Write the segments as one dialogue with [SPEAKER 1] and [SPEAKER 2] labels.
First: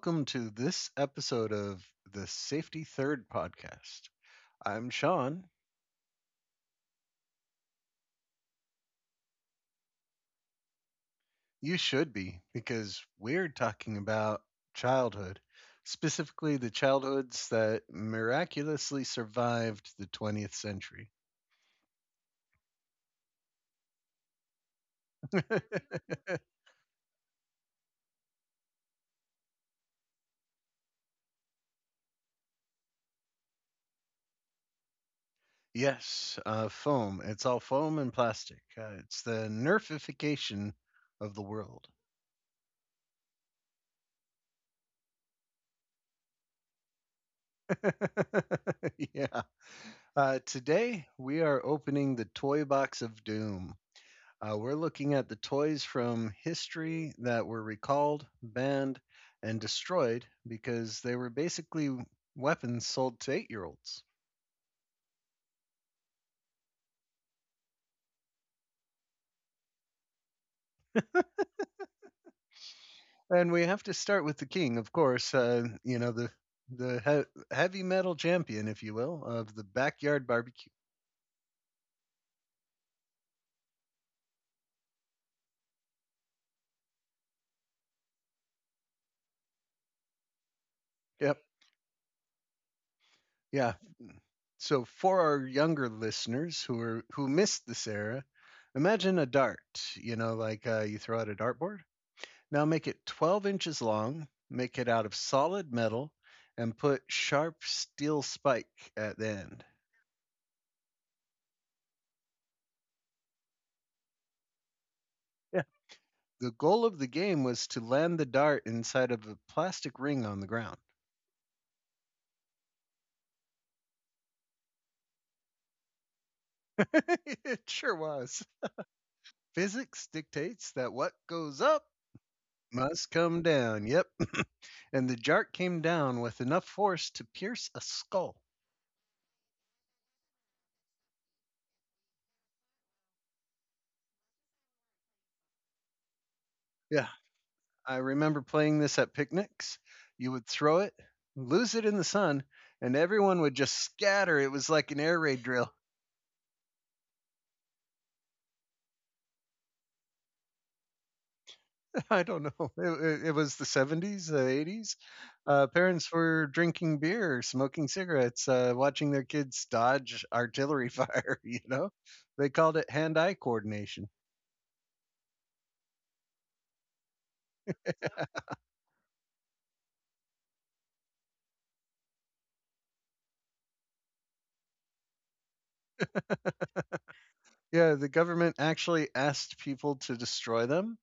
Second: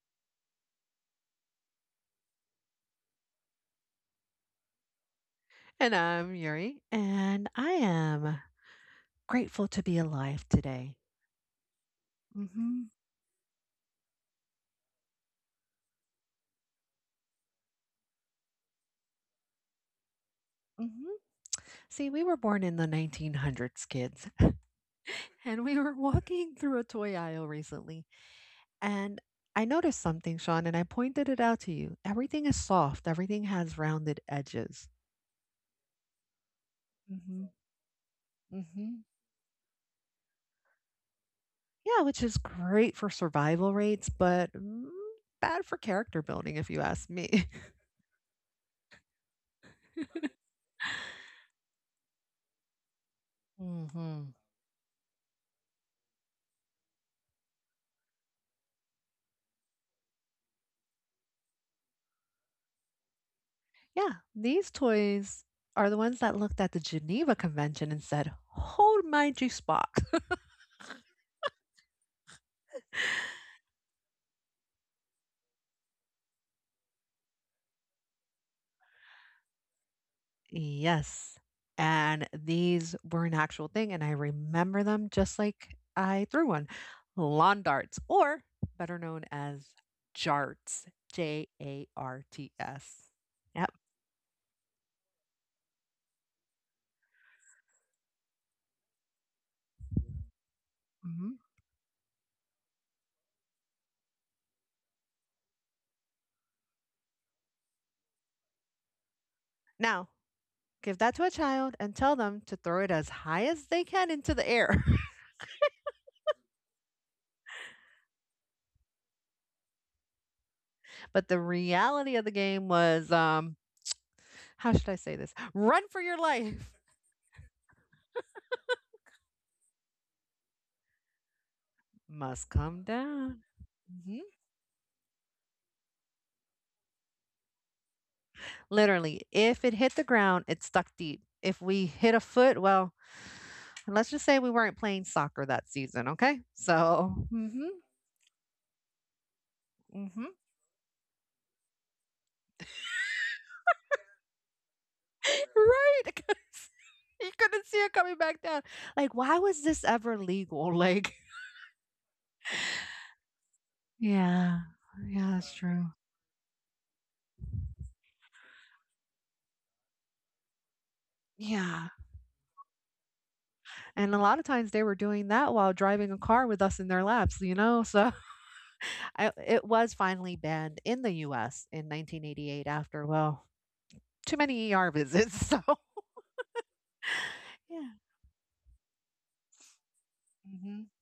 [SPEAKER 1] welcome to this episode of the Safety Third podcast. I'm Sean.
[SPEAKER 2] And I'm Yuri, and I am grateful to be alive today.
[SPEAKER 1] You should be,
[SPEAKER 2] hmm
[SPEAKER 1] because we're talking about childhood, specifically the childhoods that miraculously survived the 20th century.
[SPEAKER 2] hmm See, we were born in the 1900s, kids, and we were walking through a toy aisle recently, and I noticed something, Sean, and I pointed it out to you. Everything is soft. Everything has rounded edges.
[SPEAKER 1] Yes, foam. It's
[SPEAKER 2] hmm
[SPEAKER 1] all foam and plastic.
[SPEAKER 2] hmm
[SPEAKER 1] It's the nerfification of the world.
[SPEAKER 2] Yeah, which is great for survival rates, but bad for character building, if you ask me.
[SPEAKER 1] yeah. Today, we are opening the Toy Box of Doom.
[SPEAKER 2] hmm
[SPEAKER 1] We're looking at the toys from history that were recalled, banned, and destroyed because they were basically weapons sold to 8-year olds.
[SPEAKER 2] Yeah, these toys are the ones that looked at the Geneva Convention and said, hold my G spot.
[SPEAKER 1] And we have to start with the king, of course, heavy metal champion, if you will, of the backyard barbecue.
[SPEAKER 2] Yes. And these were an actual thing. And I remember them just like I threw one lawn darts, or better known as jarts,
[SPEAKER 1] Yep.
[SPEAKER 2] J A R T S. Yep.
[SPEAKER 1] Yeah. So for our younger listeners who missed this era, imagine a dart, like you throw out a
[SPEAKER 2] hmm
[SPEAKER 1] dartboard. Now make it 12 inches long, make it out of solid metal, and put sharp steel spike at the end.
[SPEAKER 2] Now, give that to a child and tell them to throw it as high as they can into the air.
[SPEAKER 1] Yeah. The goal of the game was to land the dart inside of a plastic ring on the ground.
[SPEAKER 2] But the reality of the game was how should I say this? Run for your life.
[SPEAKER 1] it sure was. Physics dictates that what goes up
[SPEAKER 2] Must come
[SPEAKER 1] must
[SPEAKER 2] down.
[SPEAKER 1] come down. Yep.
[SPEAKER 2] Mhm.
[SPEAKER 1] And the dart came down with enough force to pierce a skull.
[SPEAKER 2] Literally, if it hit the ground, it stuck deep. If we hit a foot, well, and let's just say we weren't playing soccer that season, okay?
[SPEAKER 1] Yeah. I remember playing this at picnics.
[SPEAKER 2] Hmm
[SPEAKER 1] You would throw it, lose it in the sun, and everyone would just scatter. It was like an air raid drill.
[SPEAKER 2] right? 'Cause you couldn't see it coming back down. Like, why was this ever legal? Like,
[SPEAKER 1] I don't know. It was the 70s, the
[SPEAKER 2] yeah,
[SPEAKER 1] 80s.
[SPEAKER 2] yeah, that's true.
[SPEAKER 1] Parents were drinking beer, smoking cigarettes, watching their kids dodge artillery fire.
[SPEAKER 2] Yeah.
[SPEAKER 1] They called it hand eye coordination.
[SPEAKER 2] And a lot of times they were doing that while driving a car with us in their laps, you know? So, it was finally banned in the US in 1988 after, well, too many ER visits. So, yeah.
[SPEAKER 1] Yeah, the government actually asked people to destroy
[SPEAKER 2] Mhm.
[SPEAKER 1] them.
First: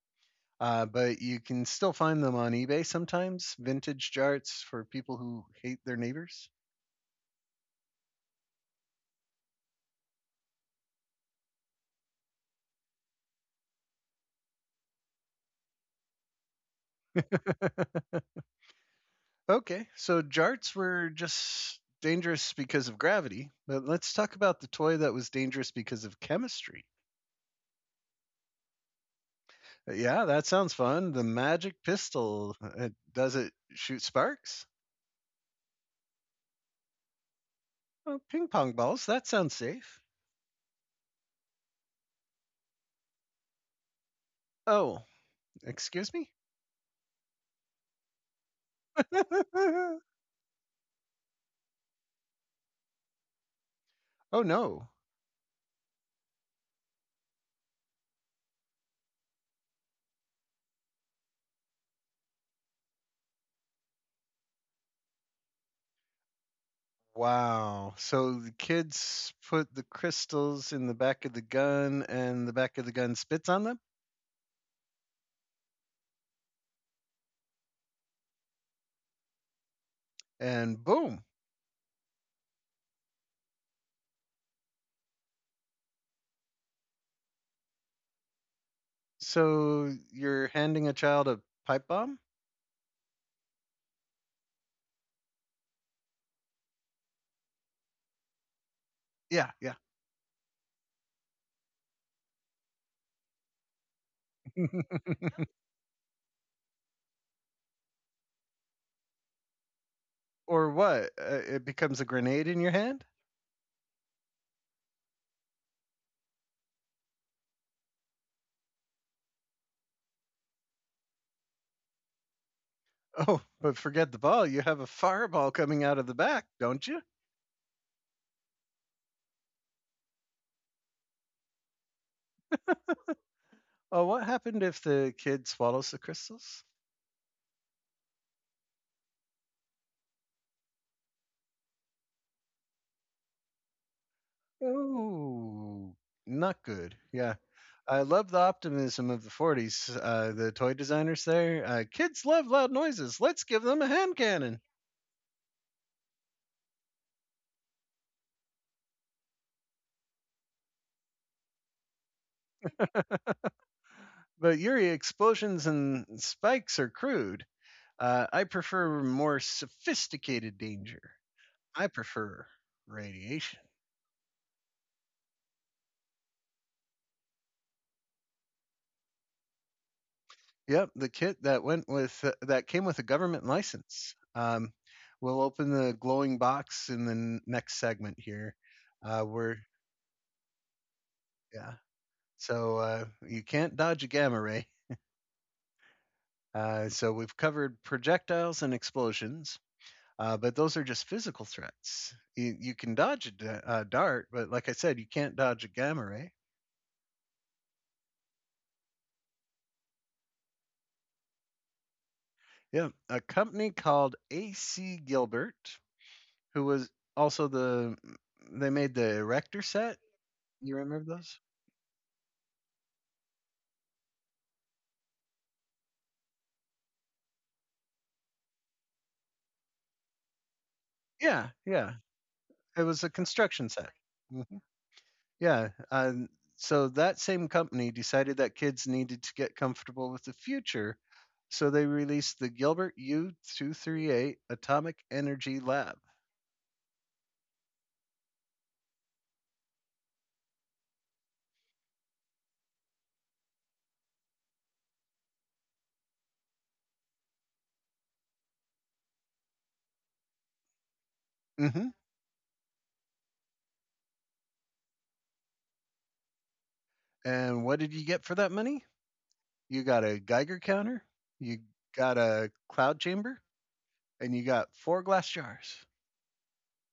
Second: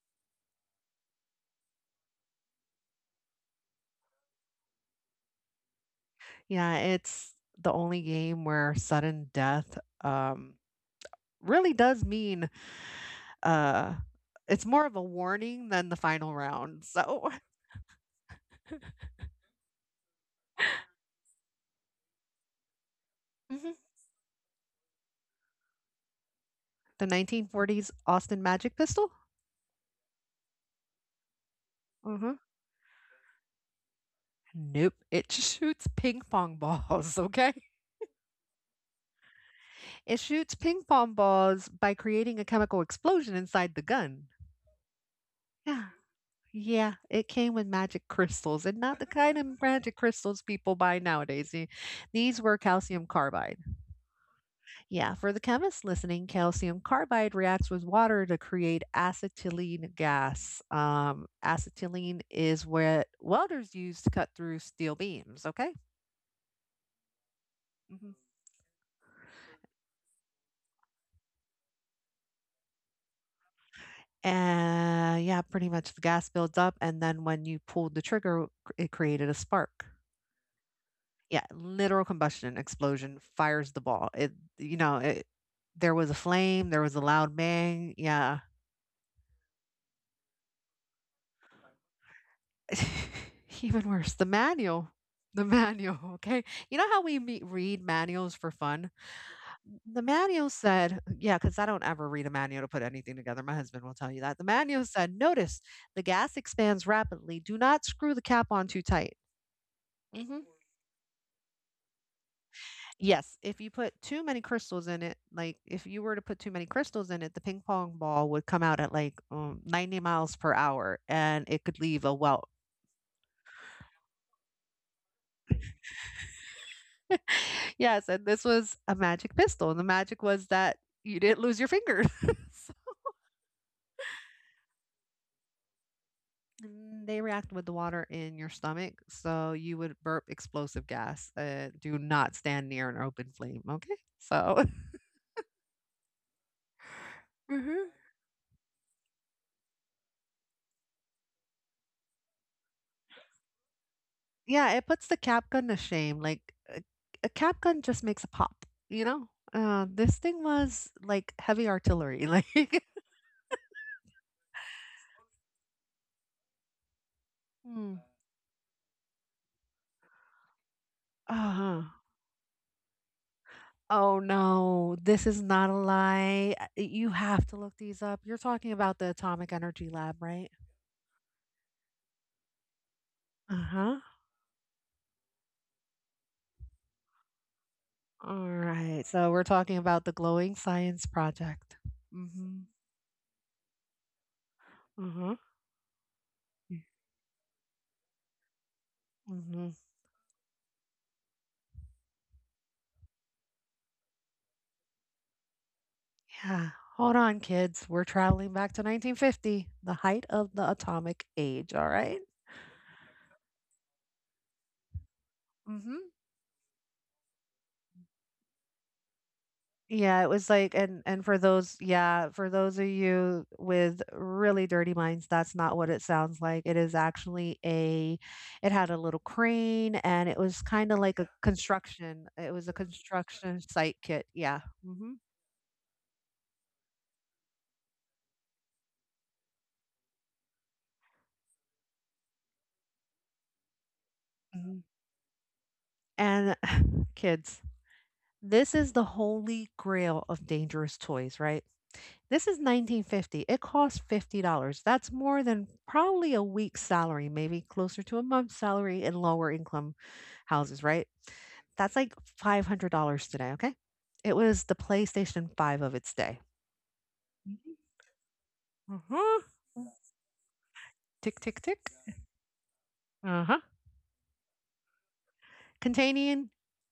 [SPEAKER 1] But you can still find them on eBay sometimes, vintage charts for people who hate their neighbors.
[SPEAKER 2] Yeah, it's the only game where sudden death really does mean uh, it's more of a warning than the final round. So,
[SPEAKER 1] Okay, so jarts were just dangerous because of gravity,
[SPEAKER 2] mhm.
[SPEAKER 1] but let's talk about the toy that was dangerous because of chemistry.
[SPEAKER 2] The 1940s Austin Magic Pistol?
[SPEAKER 1] Yeah, that sounds fun. The magic
[SPEAKER 2] Mhm.
[SPEAKER 1] pistol. Does it shoot sparks?
[SPEAKER 2] Nope. It shoots ping pong balls, okay?
[SPEAKER 1] Oh, ping pong balls. That sounds safe.
[SPEAKER 2] It shoots ping pong balls by creating a chemical explosion inside the gun.
[SPEAKER 1] Oh,
[SPEAKER 2] Yeah.
[SPEAKER 1] excuse me?
[SPEAKER 2] Yeah, it came with magic crystals and not the kind of magic crystals people buy nowadays. The- these were calcium carbide.
[SPEAKER 1] oh, no.
[SPEAKER 2] Yeah, for the chemists listening, calcium carbide reacts with water to create acetylene gas. Acetylene is what welders use to cut through steel beams, okay?
[SPEAKER 1] Wow.
[SPEAKER 2] hmm
[SPEAKER 1] So the kids put the crystals in the back of the gun, and the back of the gun spits on them,
[SPEAKER 2] And yeah, pretty much the gas builds up, and then when you pulled the trigger, it created a spark.
[SPEAKER 1] and boom.
[SPEAKER 2] Yeah, literal combustion explosion fires the ball. It you know, it There was a flame, there was a loud bang, yeah.
[SPEAKER 1] So you're handing a child a pipe bomb?
[SPEAKER 2] Even worse, the manual. The manual, okay? You know how we me read manuals for fun?
[SPEAKER 1] Yeah, yeah.
[SPEAKER 2] The manual said, "Yeah," because I don't ever read a manual to put anything together, my husband will tell you that. The manual said, "Notice, the gas expands rapidly. Do not screw the cap on too tight." Mhm.
[SPEAKER 1] Or what? It becomes a grenade in your hand?
[SPEAKER 2] Yes, if you put too many crystals in it, like if you were to put too many crystals in it, the ping pong ball would come out at like 90 miles per hour and it could leave a welt.
[SPEAKER 1] Oh, but forget the ball. You have a fireball coming out of the back, don't you?
[SPEAKER 2] Yes, and this was a magic pistol. And the magic was that you didn't lose your finger. So-
[SPEAKER 1] Oh, what happened if the kid swallows the crystals?
[SPEAKER 2] and they react with the water in your stomach. So you would burp explosive gas. Do not stand near an open flame. Okay. So.
[SPEAKER 1] Oh, not good. Yeah.
[SPEAKER 2] hmm
[SPEAKER 1] I love the optimism of the 40s. The toy designers there. Kids love loud noises. Let's give them a hand cannon.
[SPEAKER 2] Yeah, it puts the cap gun to shame. A cap gun just makes a pop, you know? This thing was like heavy artillery. Like,
[SPEAKER 1] But Yuri, explosions and spikes are crude.
[SPEAKER 2] hmm.
[SPEAKER 1] I prefer more sophisticated danger.
[SPEAKER 2] uh
[SPEAKER 1] I prefer radiation.
[SPEAKER 2] oh no, this is not a lie. You have to look these up. You're talking about the Atomic Energy Lab, right?
[SPEAKER 1] Yep, the kit that came with a government
[SPEAKER 2] Uh huh.
[SPEAKER 1] license. We'll open the glowing box in the next segment
[SPEAKER 2] All
[SPEAKER 1] here.
[SPEAKER 2] right. So we're
[SPEAKER 1] We're
[SPEAKER 2] talking about the Glowing Science
[SPEAKER 1] yeah,
[SPEAKER 2] Project. Mm hmm.
[SPEAKER 1] so uh, you can't dodge a gamma ray.
[SPEAKER 2] Uh huh.
[SPEAKER 1] So we've covered projectiles and
[SPEAKER 2] Mm
[SPEAKER 1] explosions,
[SPEAKER 2] hmm.
[SPEAKER 1] but those are just physical threats. You can dodge a dart, but like I said, you can't dodge a gamma ray.
[SPEAKER 2] Yeah. Hold on, kids. We're traveling back to 1950, the height of the atomic age. All right.
[SPEAKER 1] Yeah, a company called AC Gilbert,
[SPEAKER 2] Mm-hmm.
[SPEAKER 1] who was also the they made the Erector set.
[SPEAKER 2] Yeah, it was like,
[SPEAKER 1] You
[SPEAKER 2] and
[SPEAKER 1] remember
[SPEAKER 2] and for
[SPEAKER 1] those?
[SPEAKER 2] those, yeah, for those of you with really dirty minds, that's not what it sounds like. It is actually a, it had a little crane, and it was kind of like a
[SPEAKER 1] Yeah, yeah.
[SPEAKER 2] construction. It was a
[SPEAKER 1] It was a
[SPEAKER 2] construction
[SPEAKER 1] construction set.
[SPEAKER 2] site kit.
[SPEAKER 1] Mhm.
[SPEAKER 2] Yeah. hmm
[SPEAKER 1] Yeah. So that same company decided that kids needed to get comfortable with the future, so they released the Gilbert U-238
[SPEAKER 2] hmm
[SPEAKER 1] Atomic Energy Lab.
[SPEAKER 2] And kids, this is the holy grail of dangerous toys, right? This is 1950. It costs $50. That's more than probably a week's salary, maybe closer to a month's salary in lower income houses, right?
[SPEAKER 1] Hmm
[SPEAKER 2] That's like $500 today, okay? It was the PlayStation 5 of its day.
[SPEAKER 1] And
[SPEAKER 2] Mhm.
[SPEAKER 1] what did you get for that money?
[SPEAKER 2] Uh-huh.
[SPEAKER 1] You got a Geiger counter.
[SPEAKER 2] Tick,
[SPEAKER 1] You
[SPEAKER 2] tick, tick.
[SPEAKER 1] got a cloud chamber.
[SPEAKER 2] Uh-huh.
[SPEAKER 1] And you got four glass jars.
[SPEAKER 2] Containing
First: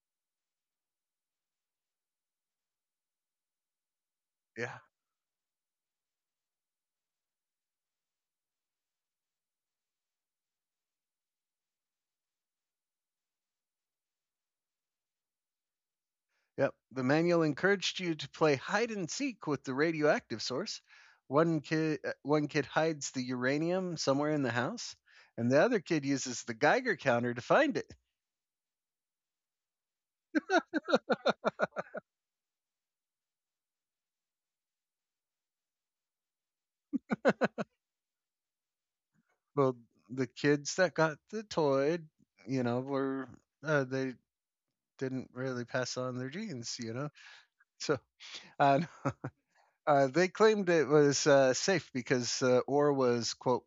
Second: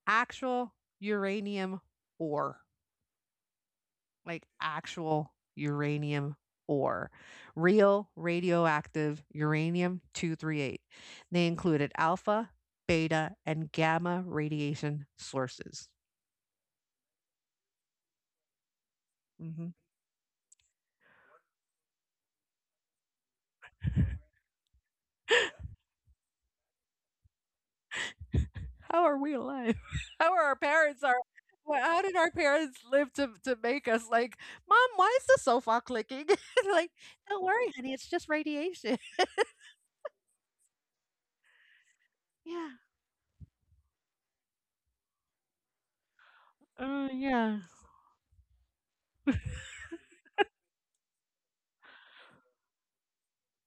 [SPEAKER 2] actual uranium ore. Like
[SPEAKER 1] Yeah.
[SPEAKER 2] actual uranium ore, real radioactive uranium 238. They included alpha, beta, and gamma radiation sources.
[SPEAKER 1] Yep. The manual encouraged you to play hide and seek with
[SPEAKER 2] hmm
[SPEAKER 1] the radioactive source. One kid hides the uranium somewhere in the house, and the other kid uses the Geiger counter to find it.
[SPEAKER 2] How are we alive? How are our parents are? How did our parents live to make us like, mom? Why is the sofa clicking? Like, don't worry, honey, it's just radiation.
[SPEAKER 1] Well, the kids that got the toy, you
[SPEAKER 2] Yeah.
[SPEAKER 1] know, were they didn't really pass on their genes.
[SPEAKER 2] Yeah.
[SPEAKER 1] So uh, they claimed it was safe because ore was quote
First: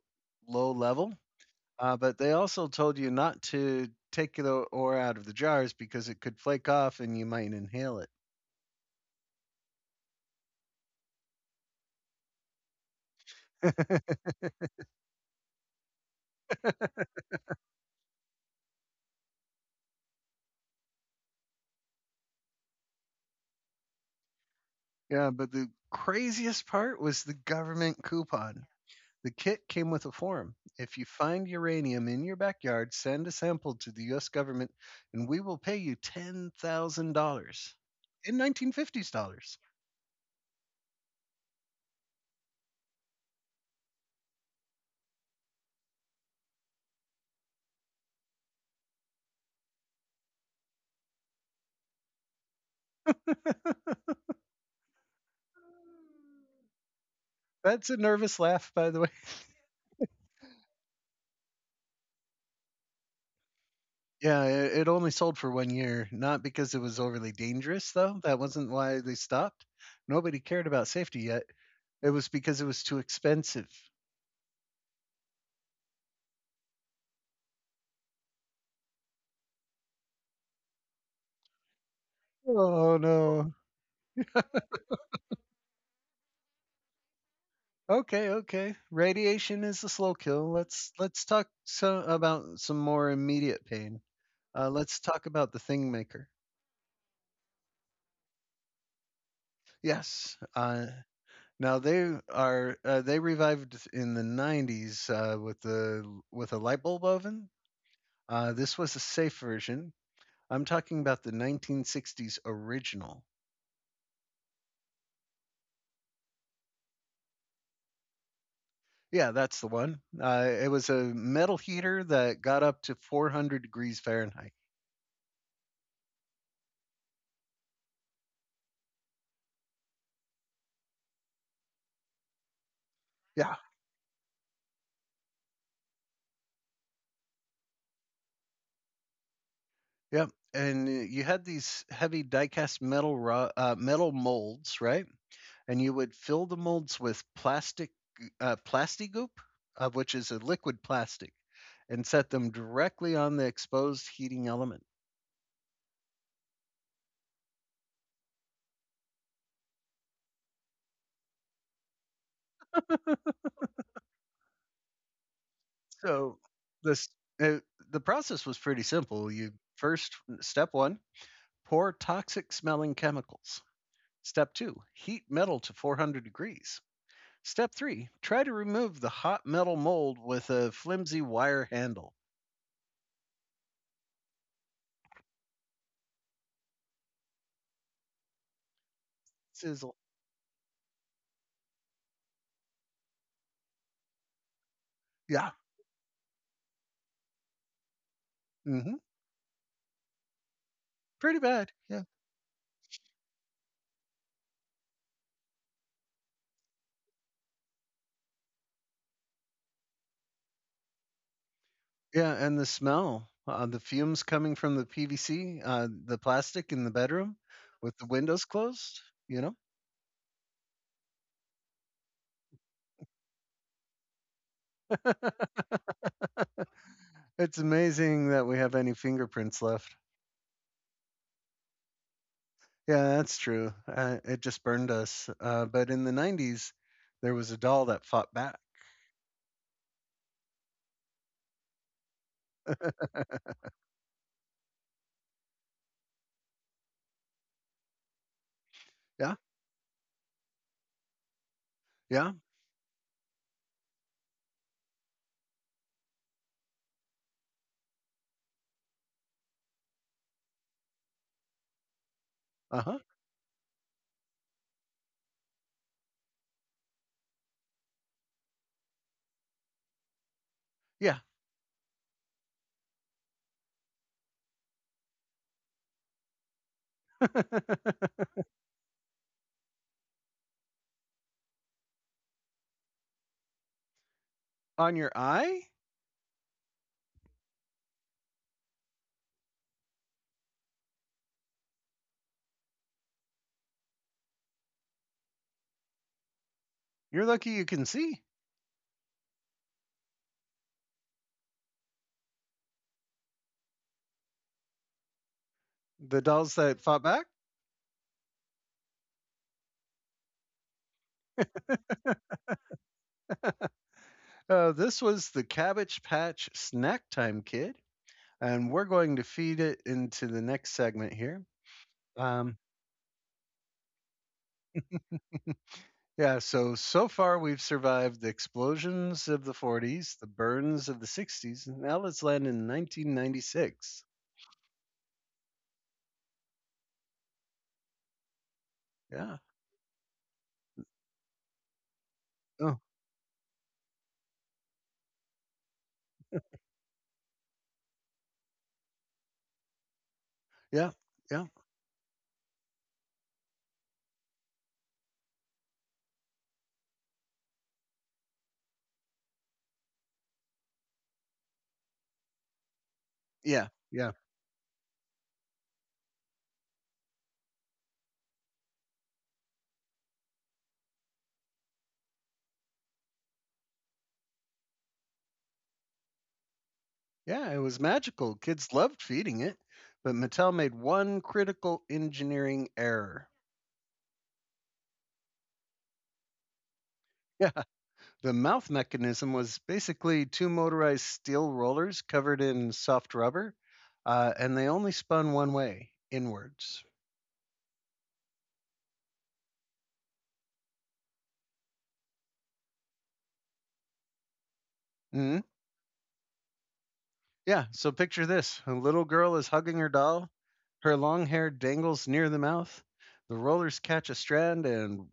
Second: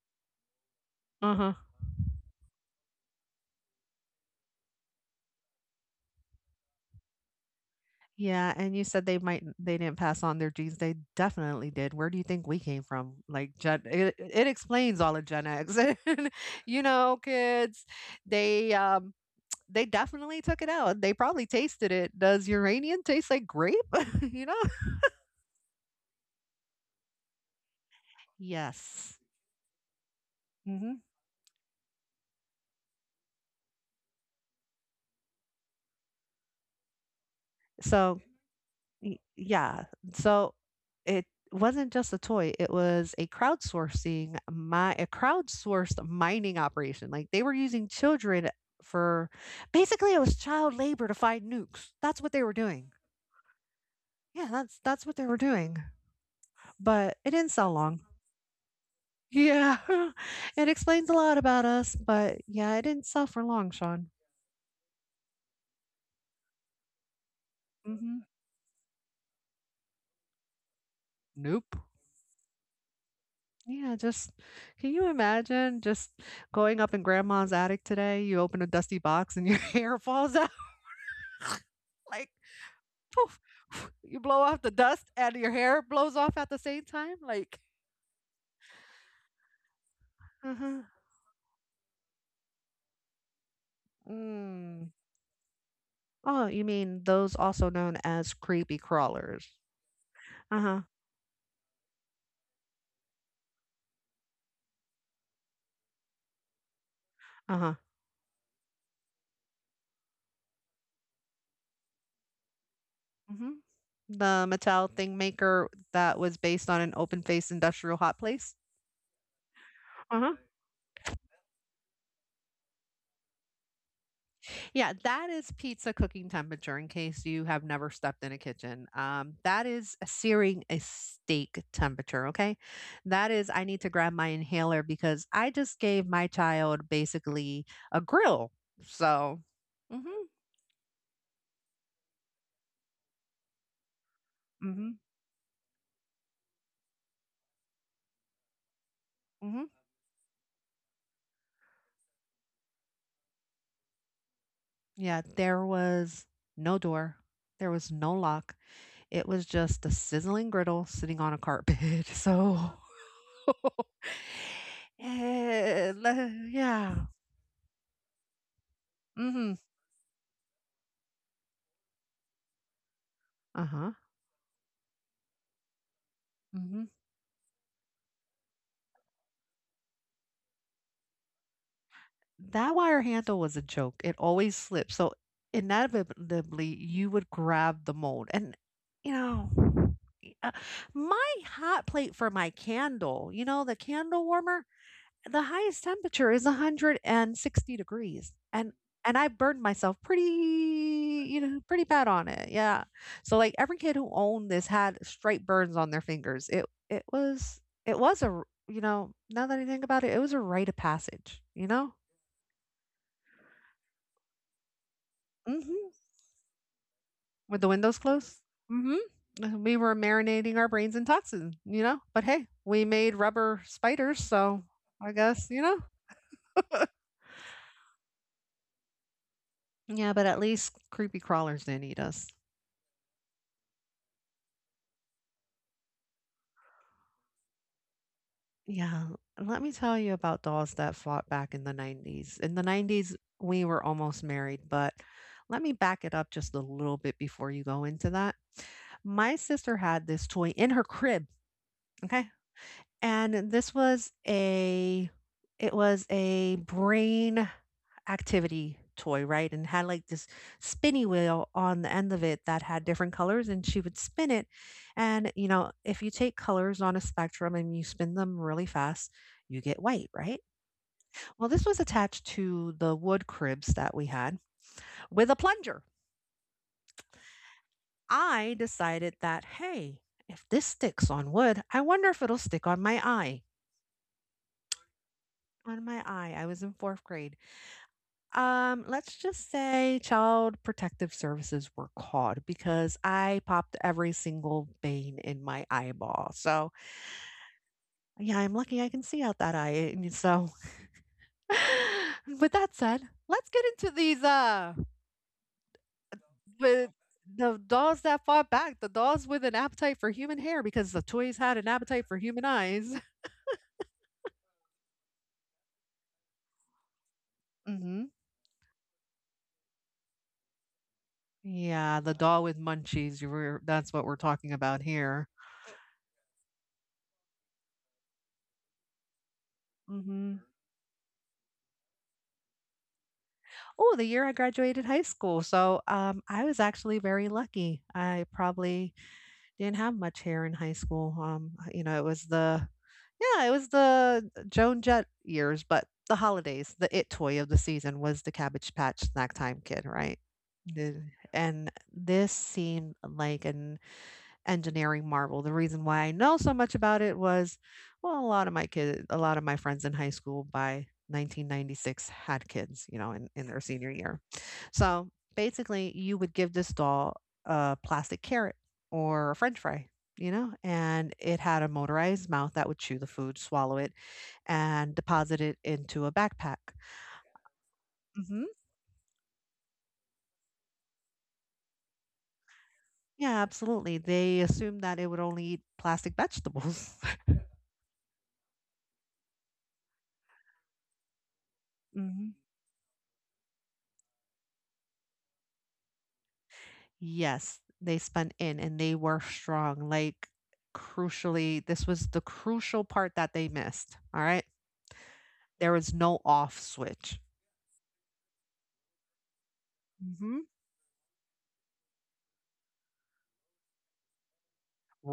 [SPEAKER 1] low level.
[SPEAKER 2] Uh huh.
[SPEAKER 1] But they also told you not to take the ore out of the jars because it could flake off and you might inhale it.
[SPEAKER 2] Yeah, and you said they didn't pass on their genes. They definitely did. Where do you think we came from? Like Gen it, it explains all of Gen X. And, you know, kids, they um they definitely took it out. They probably tasted it. Does uranium taste like grape? You know?
[SPEAKER 1] Yeah, but the craziest part was the government coupon.
[SPEAKER 2] Yes.
[SPEAKER 1] The kit came with a form.
[SPEAKER 2] hmm
[SPEAKER 1] If you find uranium in your backyard, send a sample to the US government and we will pay you $10,000
[SPEAKER 2] So
[SPEAKER 1] in 1950s
[SPEAKER 2] Y-
[SPEAKER 1] dollars.
[SPEAKER 2] yeah. So it wasn't just a toy, it was a crowdsourcing my a crowdsourced mining operation. Like they were using children for basically it was child labor to find nukes. That's what they were doing. Yeah, that's what they were doing. But it didn't sell
[SPEAKER 1] That's a
[SPEAKER 2] long.
[SPEAKER 1] nervous laugh, by the way.
[SPEAKER 2] Yeah. It explains a lot about us, but yeah, it didn't sell for long, Sean.
[SPEAKER 1] Yeah, it only sold for one year, not because it was overly dangerous,
[SPEAKER 2] hmm
[SPEAKER 1] though. That wasn't why they stopped. Nobody cared about safety yet.
[SPEAKER 2] Nope.
[SPEAKER 1] It was because it was too expensive.
[SPEAKER 2] Yeah, just can you imagine just going up in grandma's attic today? You open a dusty box and your hair falls out. Like,
[SPEAKER 1] Oh
[SPEAKER 2] poof,
[SPEAKER 1] no.
[SPEAKER 2] poof, you blow off the dust and your hair blows off at the same time. Like,
[SPEAKER 1] Okay, okay. Radiation is a slow kill.
[SPEAKER 2] uh-huh.
[SPEAKER 1] Let's talk so about some more immediate pain.
[SPEAKER 2] Mm.
[SPEAKER 1] Let's talk about the Thing Maker.
[SPEAKER 2] Oh, you mean those also known as creepy crawlers?
[SPEAKER 1] Yes.
[SPEAKER 2] Uh-huh.
[SPEAKER 1] Now they revived in the '90s with the with a light bulb oven.
[SPEAKER 2] Uh-huh.
[SPEAKER 1] This was a safe version. I'm talking about the 1960s original.
[SPEAKER 2] hmm The Mattel thing maker that was based on an open-faced industrial hot place.
[SPEAKER 1] Yeah, that's the one.
[SPEAKER 2] Uh-huh.
[SPEAKER 1] It was a metal heater that got up to 400 degrees Fahrenheit.
[SPEAKER 2] Yeah, that is pizza cooking temperature in case you have never stepped in a kitchen. That is a searing a steak temperature, okay?
[SPEAKER 1] Yeah,
[SPEAKER 2] I need to grab my inhaler because I just gave my child basically a grill. So,
[SPEAKER 1] yeah.
[SPEAKER 2] mhm,
[SPEAKER 1] And you had these heavy die-cast metal molds,
[SPEAKER 2] mhm,
[SPEAKER 1] right? And you would fill the molds with plasti goop,
[SPEAKER 2] mhm.
[SPEAKER 1] which is a liquid plastic, and set them directly on the exposed heating element.
[SPEAKER 2] Yeah, there was no door. There was no lock. It was just a sizzling griddle sitting on a carpet. So,
[SPEAKER 1] So
[SPEAKER 2] yeah.
[SPEAKER 1] this uh, the process was pretty simple. You
[SPEAKER 2] hmm
[SPEAKER 1] First, step one, pour toxic smelling chemicals.
[SPEAKER 2] Uh-huh.
[SPEAKER 1] Step two, heat metal to 400 degrees.
[SPEAKER 2] Mhm.
[SPEAKER 1] Step three, try to remove the hot metal mold with a flimsy wire handle.
[SPEAKER 2] That wire handle was a joke. It always slipped. So inevitably, you would grab the mold. And, you know,
[SPEAKER 1] Sizzle.
[SPEAKER 2] uh, my hot plate for my candle, you know, the candle warmer, the
[SPEAKER 1] Yeah.
[SPEAKER 2] highest temperature is 160 degrees. And
[SPEAKER 1] Hmm.
[SPEAKER 2] and I burned myself pretty, you
[SPEAKER 1] Pretty
[SPEAKER 2] know,
[SPEAKER 1] bad.
[SPEAKER 2] pretty
[SPEAKER 1] Yeah.
[SPEAKER 2] bad on it. Yeah. So like every kid who owned this had straight burns on their fingers. It was it was a, you know, now that I think about it, it was a rite of passage, you know?
[SPEAKER 1] Yeah. And the fumes coming from the PVC,
[SPEAKER 2] Mhm.
[SPEAKER 1] the plastic in the bedroom
[SPEAKER 2] With the
[SPEAKER 1] with
[SPEAKER 2] windows
[SPEAKER 1] the
[SPEAKER 2] closed?
[SPEAKER 1] windows
[SPEAKER 2] Mhm.
[SPEAKER 1] closed, you know?
[SPEAKER 2] We were marinating our brains in toxin, you know? But hey, we made rubber spiders, so I guess, you know?
[SPEAKER 1] It's amazing that we have any fingerprints left.
[SPEAKER 2] Yeah, but at least creepy crawlers didn't eat us.
[SPEAKER 1] Yeah, that's true. It just burned us. But in the 90s, there was a doll that fought back.
[SPEAKER 2] Yeah. Let me tell you about dolls that fought back in the 90s. In the 90s, we were almost married, but let me back it up just a little bit before you go into that.
[SPEAKER 1] Yeah,
[SPEAKER 2] My sister had this toy in her crib, okay?
[SPEAKER 1] yeah,
[SPEAKER 2] And this was a brain activity toy, right? And had like this spinny wheel on the end of it that
[SPEAKER 1] uh
[SPEAKER 2] had
[SPEAKER 1] huh.
[SPEAKER 2] different colors and she would spin it. And you know, if you take colors on a spectrum and you spin them really fast, you get white, right?
[SPEAKER 1] Yeah.
[SPEAKER 2] Well, this was attached to the wood cribs that we had with a plunger. I decided that, hey, if this sticks on wood, I wonder if it'll stick on my eye.
[SPEAKER 1] On your eye,
[SPEAKER 2] On my eye. I was in fourth grade. Let's just say child protective services were called because I popped every single vein in my eyeball. So,
[SPEAKER 1] you're lucky you can see
[SPEAKER 2] yeah, I'm lucky I can see out that eye. And so, with that said, let's get into these
[SPEAKER 1] the dolls that
[SPEAKER 2] with
[SPEAKER 1] fought back.
[SPEAKER 2] the dolls that fought back, the dolls with an appetite for human hair because the toys had an appetite for human eyes.
[SPEAKER 1] This was the Cabbage Patch Snack Time Kid.
[SPEAKER 2] Mhm.
[SPEAKER 1] And we're going to feed it into the next segment here.
[SPEAKER 2] Yeah, the doll
[SPEAKER 1] Um,
[SPEAKER 2] with munchies. You were That's what we're talking about here.
[SPEAKER 1] yeah, so far we've survived the explosions of the 40s, the burns of the 60s, and now let's land in
[SPEAKER 2] Oh,
[SPEAKER 1] 1996.
[SPEAKER 2] the year I graduated high school. So, I was actually very lucky. I probably
[SPEAKER 1] Yeah.
[SPEAKER 2] didn't have much hair in high school. You know, it was
[SPEAKER 1] Oh,
[SPEAKER 2] yeah, it was the Joan Jett years, but the holidays, the it toy of the season was the Cabbage Patch Snack Time Kid, right?
[SPEAKER 1] yeah.
[SPEAKER 2] The-
[SPEAKER 1] Yeah.
[SPEAKER 2] and this seemed like an engineering marvel. The reason why I know so much about it was, well, a lot of my friends in high school by 1996 had kids, you know, in their
[SPEAKER 1] Yeah,
[SPEAKER 2] senior
[SPEAKER 1] yeah.
[SPEAKER 2] year. So basically, you would give this doll a plastic carrot or a french fry, you know, and it had a motorized mouth that would chew the food, swallow it, and deposit it into a backpack.
[SPEAKER 1] Yeah, it was magical.
[SPEAKER 2] Hmm.
[SPEAKER 1] Kids loved feeding it, but Mattel made one critical engineering error.
[SPEAKER 2] Yeah, absolutely. They assumed that it would only eat plastic vegetables.
[SPEAKER 1] Yeah, the mouth mechanism was basically two motorized steel rollers covered in soft rubber, and they only spun one way, inwards.
[SPEAKER 2] Yes, they spun in and they were strong. Like, crucially, this was the crucial part that they missed. All right.
[SPEAKER 1] Hmm.
[SPEAKER 2] There was no off switch.
[SPEAKER 1] Yeah, so picture this: a little girl is hugging her doll,
[SPEAKER 2] Hmm.
[SPEAKER 1] her long hair dangles near the mouth, the rollers catch a strand, and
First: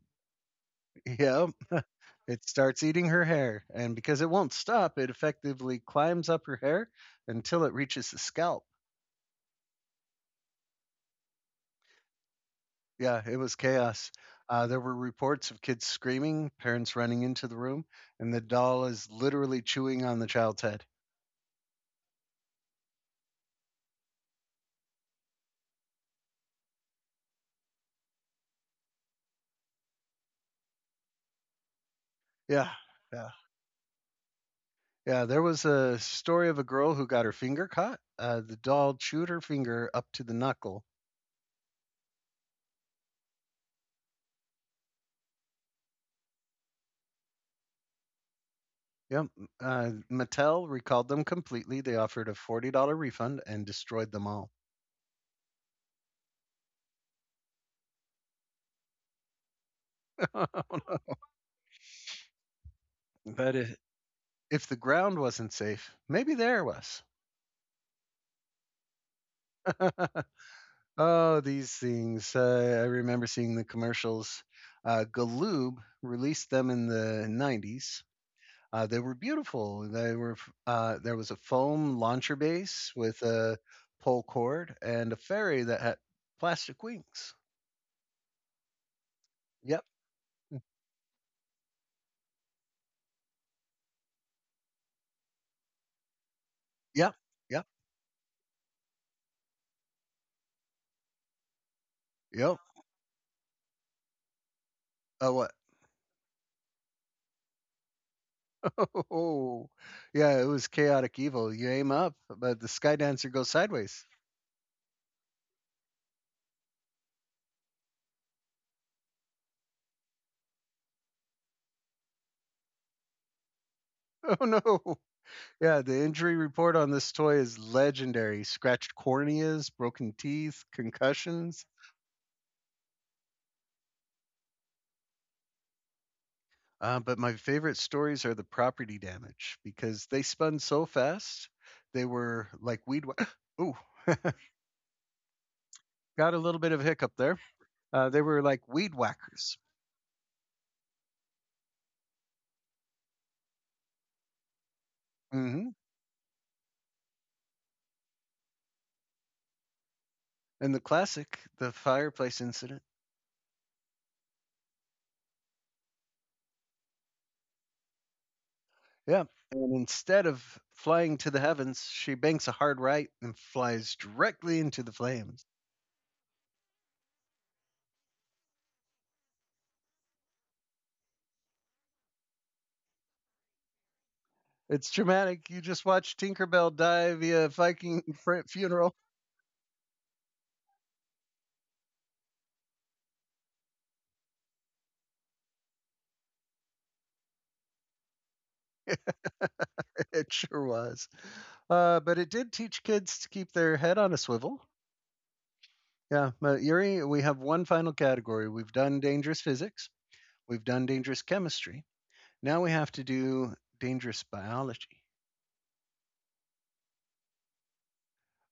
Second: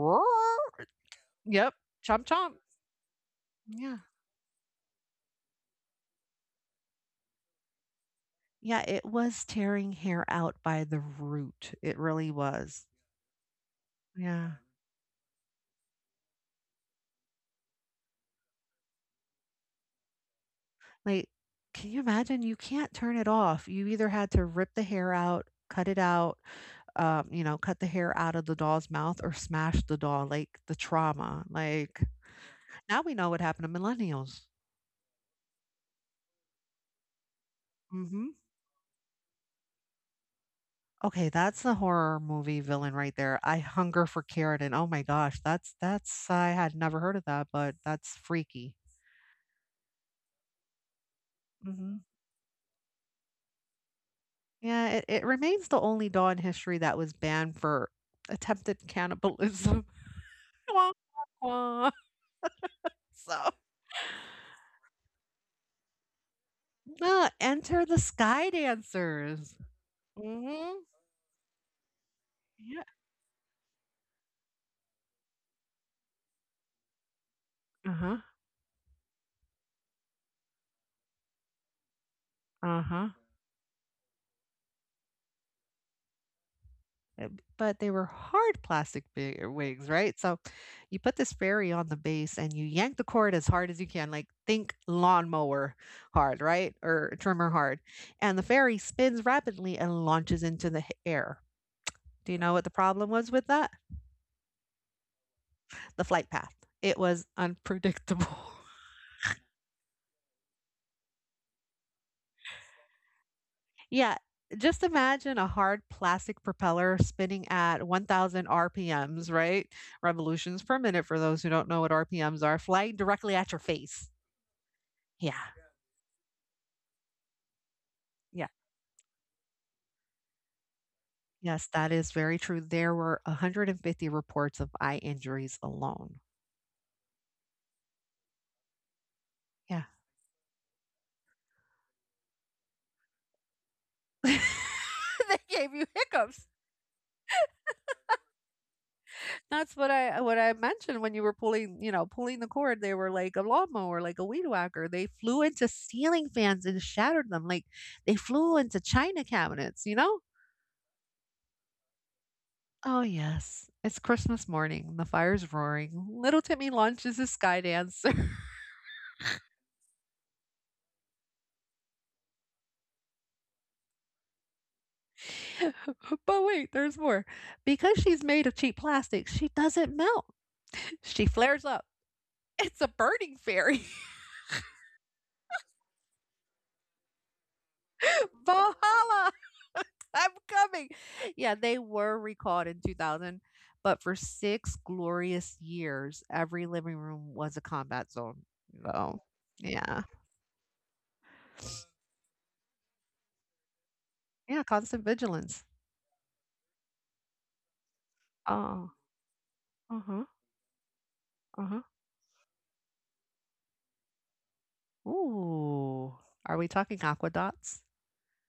[SPEAKER 1] yep.
[SPEAKER 2] Yep. Chomp
[SPEAKER 1] It
[SPEAKER 2] chomp.
[SPEAKER 1] starts eating her hair, and
[SPEAKER 2] Yeah.
[SPEAKER 1] because it won't stop, it effectively climbs up her hair until it reaches the scalp.
[SPEAKER 2] Yeah. It was tearing hair out by the root. It really was.
[SPEAKER 1] Yeah, it was chaos.
[SPEAKER 2] Yeah.
[SPEAKER 1] There were reports of kids screaming, parents running into the room, and the doll is literally chewing on the child's head.
[SPEAKER 2] Like, can you imagine? You can't turn it off. You either had to rip the hair out, cut it out, you know, cut the hair out of the doll's mouth or smash the doll, like the trauma. Like,
[SPEAKER 1] Yeah,
[SPEAKER 2] now we know
[SPEAKER 1] yeah,
[SPEAKER 2] what happened to millennials.
[SPEAKER 1] yeah. There was a story of a girl who got her finger caught.
[SPEAKER 2] Mhm.
[SPEAKER 1] The doll chewed her finger up to the knuckle.
[SPEAKER 2] Okay, that's a horror movie villain right there. I hunger for Carradine. Oh my gosh, that's I had never heard of that, but that's freaky.
[SPEAKER 1] Yep. Mattel recalled them completely. They
[SPEAKER 2] Mhm.
[SPEAKER 1] offered a $40 refund and destroyed them all.
[SPEAKER 2] Yeah, it remains the only doll in history that was banned for attempted cannibalism. Wah, wah, wah. So,
[SPEAKER 1] That is If the ground wasn't safe, maybe the air was.
[SPEAKER 2] enter the Sky Dancers. Mhm.
[SPEAKER 1] Oh, these things.
[SPEAKER 2] Yeah.
[SPEAKER 1] I remember seeing the commercials. Galoob released them in the
[SPEAKER 2] Uh
[SPEAKER 1] 90s.
[SPEAKER 2] huh.
[SPEAKER 1] They were beautiful. They were. There was a foam launcher
[SPEAKER 2] Uh
[SPEAKER 1] base
[SPEAKER 2] huh.
[SPEAKER 1] with a pole cord and a ferry that had plastic
[SPEAKER 2] Uh,
[SPEAKER 1] wings.
[SPEAKER 2] But they were hard plastic
[SPEAKER 1] Yep,
[SPEAKER 2] wigs, right? So you put this fairy on the base and you yank the cord as hard as you can, like think lawnmower hard, right? Or
[SPEAKER 1] yep,
[SPEAKER 2] trimmer
[SPEAKER 1] yep,
[SPEAKER 2] hard. And the fairy spins rapidly and launches into the air. Do you know
[SPEAKER 1] yep.
[SPEAKER 2] what the problem was with that?
[SPEAKER 1] Oh, what?
[SPEAKER 2] The flight path. It was unpredictable.
[SPEAKER 1] Oh, yeah. It was chaotic evil. You aim up, but the sky dancer goes sideways.
[SPEAKER 2] Yeah, just imagine a hard plastic propeller spinning at 1,000 RPMs, right? Revolutions per minute, for those who don't know what RPMs are, flying directly at your face.
[SPEAKER 1] Oh no!
[SPEAKER 2] Yeah.
[SPEAKER 1] Yeah, the injury report on this toy is legendary.
[SPEAKER 2] Yeah.
[SPEAKER 1] Scratched corneas, broken teeth, concussions.
[SPEAKER 2] Yes, that is very true. There were 150 reports of eye injuries alone.
[SPEAKER 1] But my favorite stories are the property damage
[SPEAKER 2] Yeah.
[SPEAKER 1] because they spun so fast. They were like weed. Ooh,
[SPEAKER 2] They gave you
[SPEAKER 1] got a
[SPEAKER 2] hiccups.
[SPEAKER 1] little bit of hiccup there. They were like weed whackers.
[SPEAKER 2] That's what I mentioned when you were pulling, you know, pulling the cord. They were like a lawnmower, like a weed whacker. They flew into
[SPEAKER 1] Hmm.
[SPEAKER 2] ceiling fans and shattered them. Like they flew into china cabinets, you know?
[SPEAKER 1] And the classic, the fireplace incident.
[SPEAKER 2] Oh yes. It's Christmas morning. The fire's roaring. Little Timmy launches his sky dance.
[SPEAKER 1] Yeah. And instead of flying to the heavens, she banks a hard right and flies directly into the flames.
[SPEAKER 2] But wait, there's more. Because she's made of cheap plastic, she doesn't melt. She flares up. It's a burning fairy.
[SPEAKER 1] It's traumatic. You just watched Tinkerbell die via Viking fr- funeral.
[SPEAKER 2] Valhalla. I'm coming. Yeah, they were recalled in 2000, but for 6 glorious years, every living room was a combat zone. So, yeah.
[SPEAKER 1] it sure was. But it did teach kids to keep their head on a swivel.
[SPEAKER 2] Yeah, constant vigilance.
[SPEAKER 1] Yeah, but Yuri, we have one final category. We've
[SPEAKER 2] Oh,
[SPEAKER 1] done dangerous physics,
[SPEAKER 2] uh-huh,
[SPEAKER 1] we've done dangerous
[SPEAKER 2] uh-huh.
[SPEAKER 1] chemistry. Now we have to do dangerous biology.
[SPEAKER 2] Ooh. Are we talking aquadots?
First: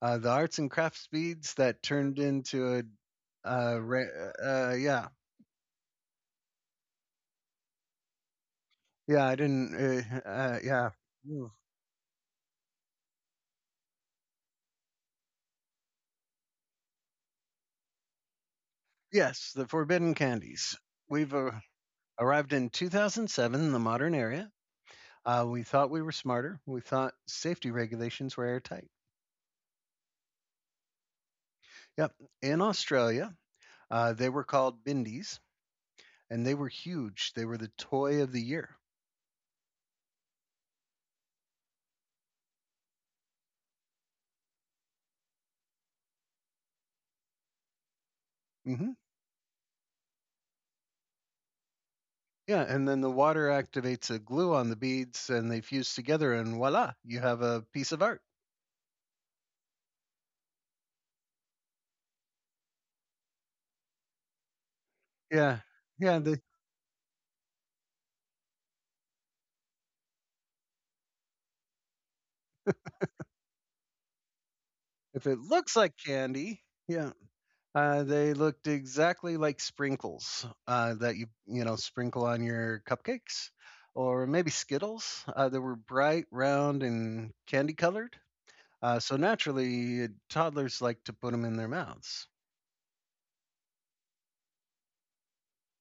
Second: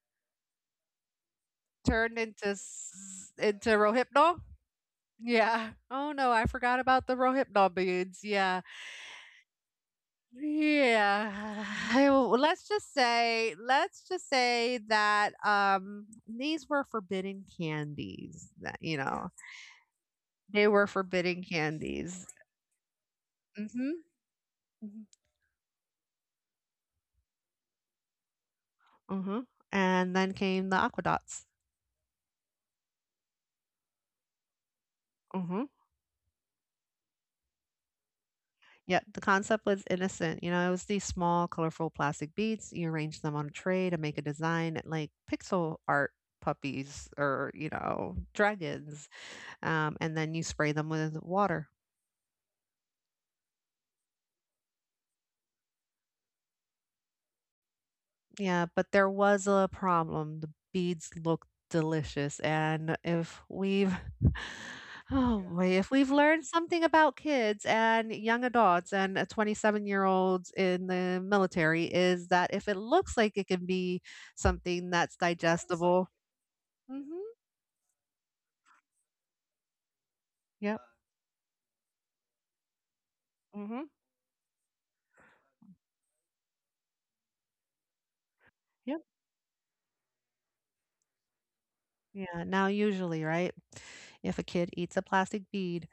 [SPEAKER 1] The arts and crafts beads that
[SPEAKER 2] Turned
[SPEAKER 1] turned
[SPEAKER 2] into
[SPEAKER 1] into
[SPEAKER 2] into Rohypnol?
[SPEAKER 1] yeah,
[SPEAKER 2] Yeah. Oh no, I forgot about the Rohypnol beads. Yeah.
[SPEAKER 1] yeah, I didn't, yeah. Ooh.
[SPEAKER 2] Yeah, let's just say that these were forbidden candies. That you know,
[SPEAKER 1] Yes, the forbidden
[SPEAKER 2] they
[SPEAKER 1] candies.
[SPEAKER 2] were
[SPEAKER 1] We've
[SPEAKER 2] forbidden candies.
[SPEAKER 1] arrived in 2007 in the
[SPEAKER 2] Mm-hmm.
[SPEAKER 1] modern area. We thought we were smarter. We thought safety regulations were airtight.
[SPEAKER 2] Mm-hmm. And then came the Aquadots. Dots.
[SPEAKER 1] Yep. In Australia, they were called Bindies
[SPEAKER 2] Mm-hmm.
[SPEAKER 1] and they were huge. They were the toy of the year.
[SPEAKER 2] Yeah, the concept was innocent. You know, it was these small, colorful plastic beads. You arrange them on a tray to make a design like pixel art puppies or you know
[SPEAKER 1] Mm hmm
[SPEAKER 2] dragons, and then you spray them with water.
[SPEAKER 1] Yeah. And then the water activates a glue on the beads and they fuse together, and voila, you have a piece of art.
[SPEAKER 2] Yeah, but there was a problem. The beads looked delicious, and if we've oh, yeah, boy,
[SPEAKER 1] Yeah.
[SPEAKER 2] if we've
[SPEAKER 1] Yeah.
[SPEAKER 2] learned something about kids and young adults and a 27-year-olds in the military is that if it looks like it can be something that's sounds like
[SPEAKER 1] If it looks
[SPEAKER 2] digestible.
[SPEAKER 1] like candy,
[SPEAKER 2] Mhm.
[SPEAKER 1] yeah. They looked exactly like sprinkles
[SPEAKER 2] Yeah. Yep.
[SPEAKER 1] that you know sprinkle on your cupcakes,
[SPEAKER 2] Mhm.
[SPEAKER 1] or maybe Skittles. They were bright, round, and candy colored.
[SPEAKER 2] Yep.
[SPEAKER 1] So naturally, toddlers like to put them in their mouths.
[SPEAKER 2] Yeah, now usually, right? If a kid eats a plastic bead,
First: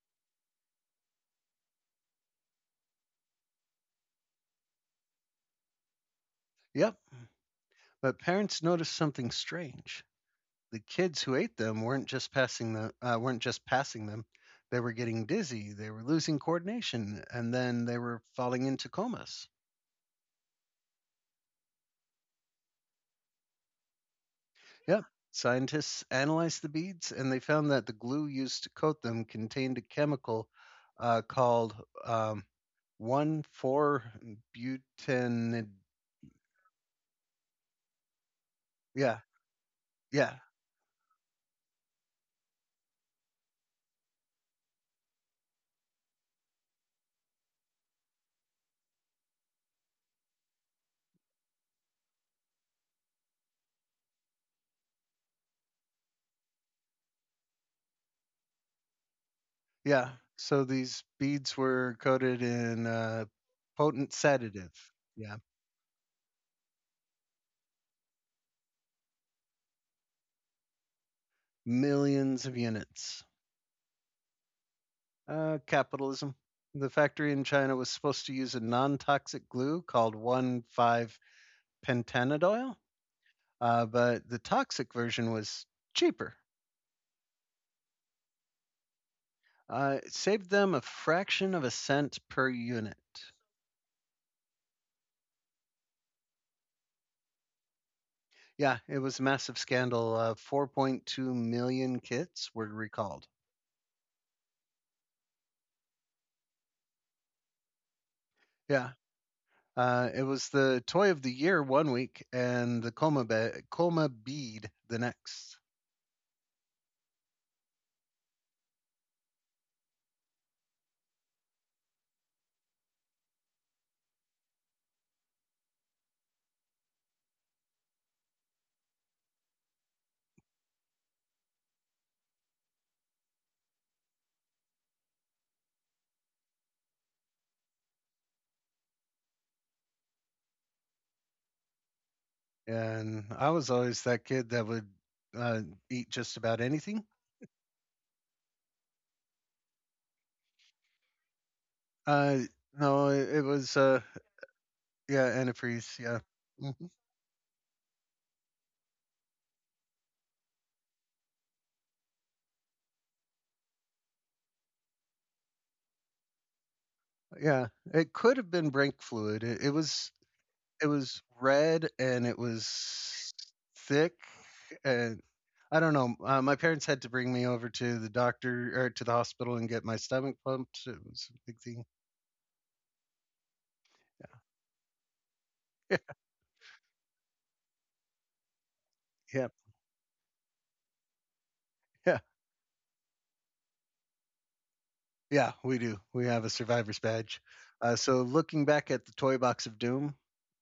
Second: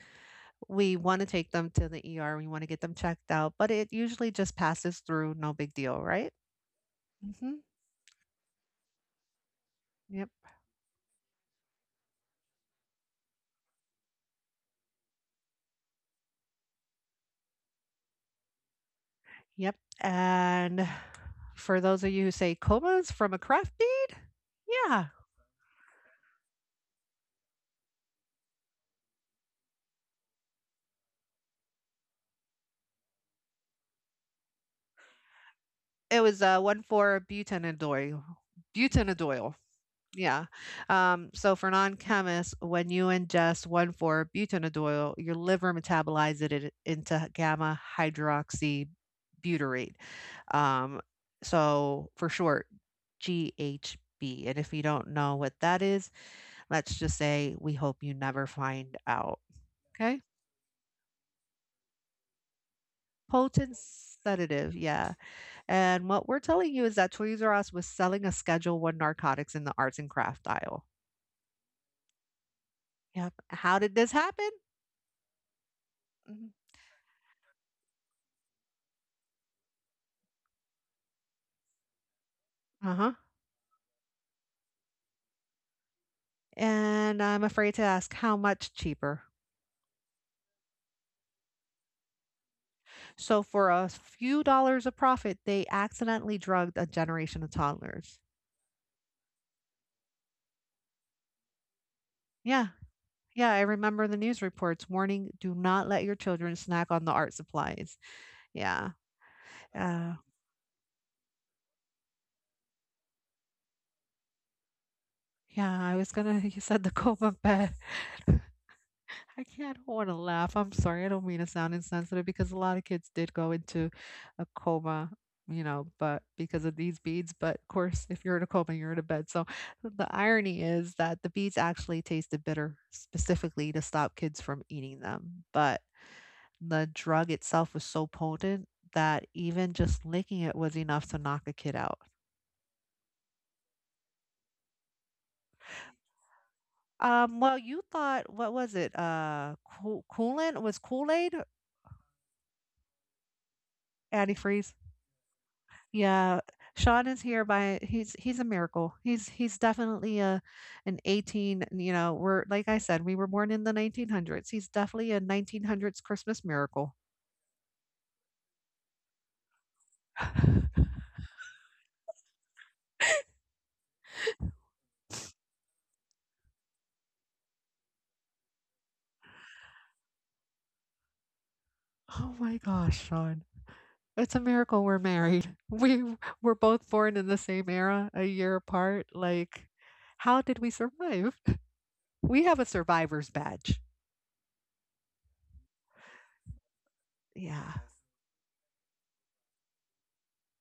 [SPEAKER 2] we want to take them to the ER. We want to get them checked out, but it usually just passes through, no big deal, right?
[SPEAKER 1] Yep.
[SPEAKER 2] Mhm.
[SPEAKER 1] But parents noticed something strange.
[SPEAKER 2] Yep,
[SPEAKER 1] The kids who ate them weren't just passing them. They were getting dizzy. They were losing coordination, and then they were falling into comas.
[SPEAKER 2] yep, and for those of you who say comas from a crafty,
[SPEAKER 1] Yeah.
[SPEAKER 2] yeah,
[SPEAKER 1] Scientists analyzed the beads and they found that the glue used to coat them contained a chemical called um, 1,4 butanid.
[SPEAKER 2] it was, 1,4-butanodoyl
[SPEAKER 1] Yeah,
[SPEAKER 2] butanodoyl,
[SPEAKER 1] yeah,
[SPEAKER 2] yeah, so for non-chemists, when you ingest 1,4-butanodoyl, your liver metabolizes it into gamma hydroxybutyrate, um, so for short, GHB, and if you don't know what that is, let's just say we hope you never find out.
[SPEAKER 1] yeah.
[SPEAKER 2] Okay.
[SPEAKER 1] So these beads were coated in a
[SPEAKER 2] Potent
[SPEAKER 1] potent sedative.
[SPEAKER 2] sedative, yeah,
[SPEAKER 1] Yeah,
[SPEAKER 2] and what we're telling you is that Toys R Us was selling a Schedule One narcotics in the arts and craft aisle.
[SPEAKER 1] millions of units.
[SPEAKER 2] Yep. How did this happen?
[SPEAKER 1] Capitalism.
[SPEAKER 2] Mm,
[SPEAKER 1] The factory in China was supposed to use a non toxic glue called 1,5 pentanediol
[SPEAKER 2] uh-huh,
[SPEAKER 1] but the toxic version was cheaper.
[SPEAKER 2] and I'm afraid to ask how much cheaper.
[SPEAKER 1] It saved them a fraction of a cent per unit.
[SPEAKER 2] So for a few dollars of profit, they accidentally drugged a generation of toddlers.
[SPEAKER 1] Yeah, it was a massive scandal. 4.2 million kits were
[SPEAKER 2] Yeah,
[SPEAKER 1] recalled.
[SPEAKER 2] yeah, I remember the news reports warning, "Do not let your children snack on the art supplies."
[SPEAKER 1] Yeah,
[SPEAKER 2] Yeah, uh,
[SPEAKER 1] it was the toy of the year one week, and the coma bead the next.
[SPEAKER 2] yeah, I was gonna you said the coma bed. I can't want to laugh. I'm sorry. I don't mean to sound insensitive because a lot of kids did go into a coma, you know, but because of these beads. But of course, if you're in a coma, you're in a bed. So the irony is that the beads actually tasted bitter specifically to stop kids from eating them. But the drug itself was so potent that even just licking it was enough to knock a kid out.
[SPEAKER 1] And I was always that kid that would uh, eat just about anything.
[SPEAKER 2] Well, you thought, what was it? Cool, coolant was Kool Aid
[SPEAKER 1] Uh, no, it was,
[SPEAKER 2] antifreeze.
[SPEAKER 1] yeah, antifreeze. Yeah.
[SPEAKER 2] Yeah, Sean is here by he's a miracle. He's definitely a an 18, you know, we're like I said, we were born in the 1900s. He's definitely a 1900s Christmas miracle.
[SPEAKER 1] Yeah, it could have been brake fluid. It it was it was red and it was thick and I don't know. My parents had to bring me over to the doctor or to the hospital and get my stomach pumped. It was a big thing.
[SPEAKER 2] Oh my gosh, Sean. It's a miracle we're married. We were both born in the same era, a year apart.
[SPEAKER 1] Yeah,
[SPEAKER 2] Like, how did we survive?
[SPEAKER 1] yeah,
[SPEAKER 2] We have a survivor's badge.
[SPEAKER 1] yeah. We do. We have a survivor's badge.
[SPEAKER 2] Yeah. Yes.
[SPEAKER 1] So looking back at the toy box of doom,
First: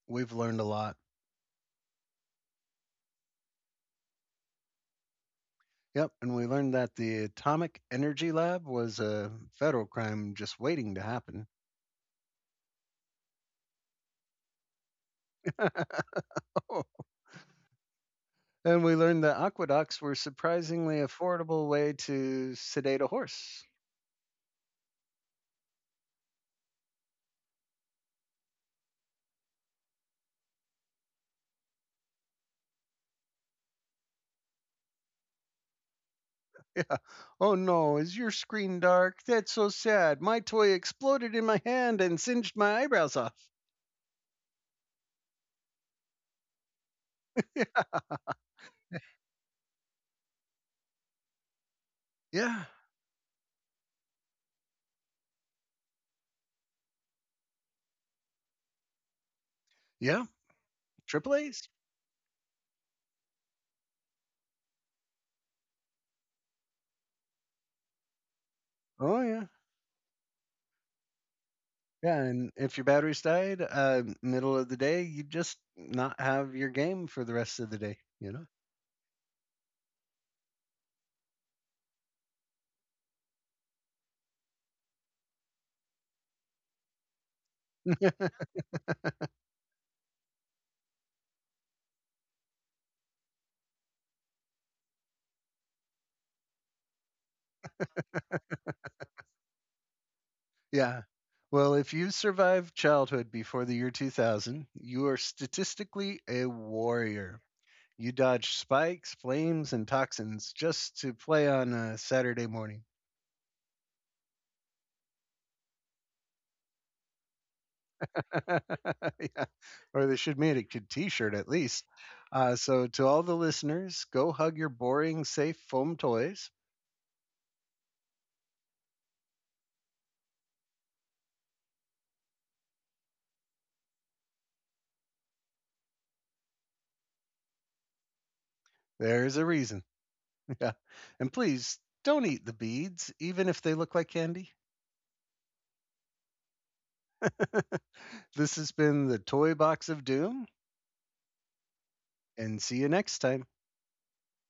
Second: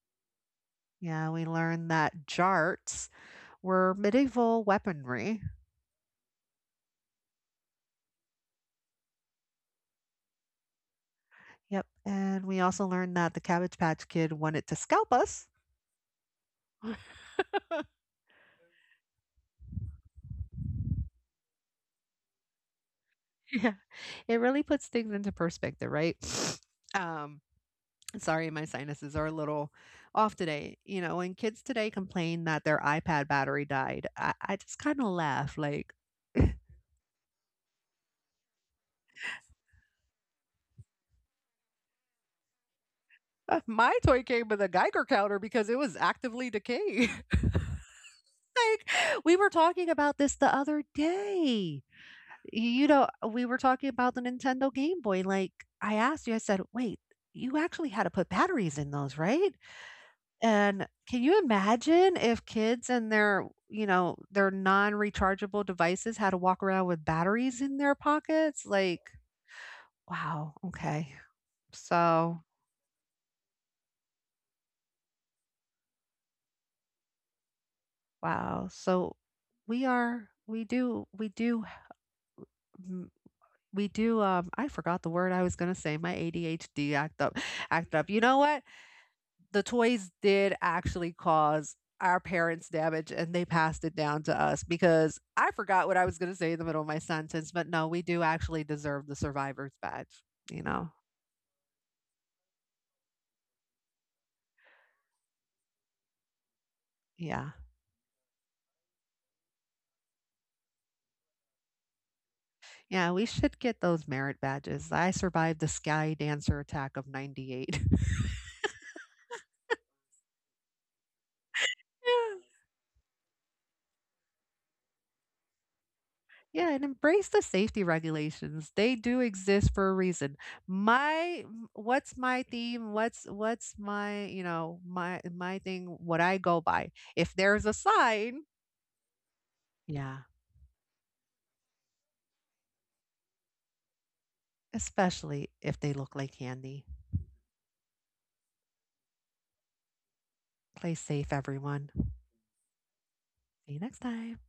[SPEAKER 1] we've learned a lot.
[SPEAKER 2] Yeah, we learned that jarts were medieval weaponry.
[SPEAKER 1] Yep, and we learned that the Atomic Energy Lab was a federal crime just waiting to happen.
[SPEAKER 2] Yep, and we also learned that the Cabbage Patch Kid wanted to scalp us.
[SPEAKER 1] And we learned that aqueducts were surprisingly affordable way to sedate a horse.
[SPEAKER 2] Yeah, it really puts things into perspective, right? Um, sorry, my sinuses are a little off today. You know, when kids today complain that their iPad battery died, I just kind of laugh like,
[SPEAKER 1] Yeah. Oh no, is your screen dark? That's so sad. My toy exploded in my hand and singed my eyebrows off.
[SPEAKER 2] My toy came with a Geiger counter because it was actively decaying."
[SPEAKER 1] Yeah.
[SPEAKER 2] Like, we were talking about this the other day.
[SPEAKER 1] Yeah.
[SPEAKER 2] You know, we were talking about the Nintendo Game Boy. Like, I asked you, I said, wait, you actually had to put batteries in those, right?
[SPEAKER 1] Yeah.
[SPEAKER 2] And can
[SPEAKER 1] Triple
[SPEAKER 2] you
[SPEAKER 1] A's.
[SPEAKER 2] imagine if kids and their, you know, their non rechargeable devices had to walk around with batteries in their pockets? Like,
[SPEAKER 1] Oh yeah.
[SPEAKER 2] wow. Okay.
[SPEAKER 1] Yeah,
[SPEAKER 2] So,
[SPEAKER 1] and if your batteries died, middle of the day, you just not have your game for the rest of the day, you know?
[SPEAKER 2] wow. So we do. mm, We do. I forgot the word I was gonna say. My ADHD act up. You know what? The toys did actually cause our parents damage and they passed it down to us because I forgot what I was going to say in the middle of my sentence, but no, we do actually deserve the survivor's badge, you know?
[SPEAKER 1] Yeah. Well, if you survived childhood before the year 2000, you are statistically a warrior.
[SPEAKER 2] Yeah.
[SPEAKER 1] You dodge spikes, flames, and toxins just to play on a Saturday morning.
[SPEAKER 2] Yeah, we should get those merit badges. I survived the Sky Dancer attack of 98.
[SPEAKER 1] yeah. Or they should make a good T-shirt at least. So to all the listeners, go hug your boring, safe foam toys.
[SPEAKER 2] Yeah, and embrace the safety regulations. They do exist for a reason. My what's my theme? What's my, you know, my thing what I go by. If there's a sign,
[SPEAKER 1] There's a reason.
[SPEAKER 2] yeah,
[SPEAKER 1] Yeah. And please don't eat the beads, even if they look like candy.
[SPEAKER 2] especially if they look like candy.
[SPEAKER 1] this has been the Toy Box of Doom,
[SPEAKER 2] Play safe, everyone.
[SPEAKER 1] and see you next time.
[SPEAKER 2] See you next time.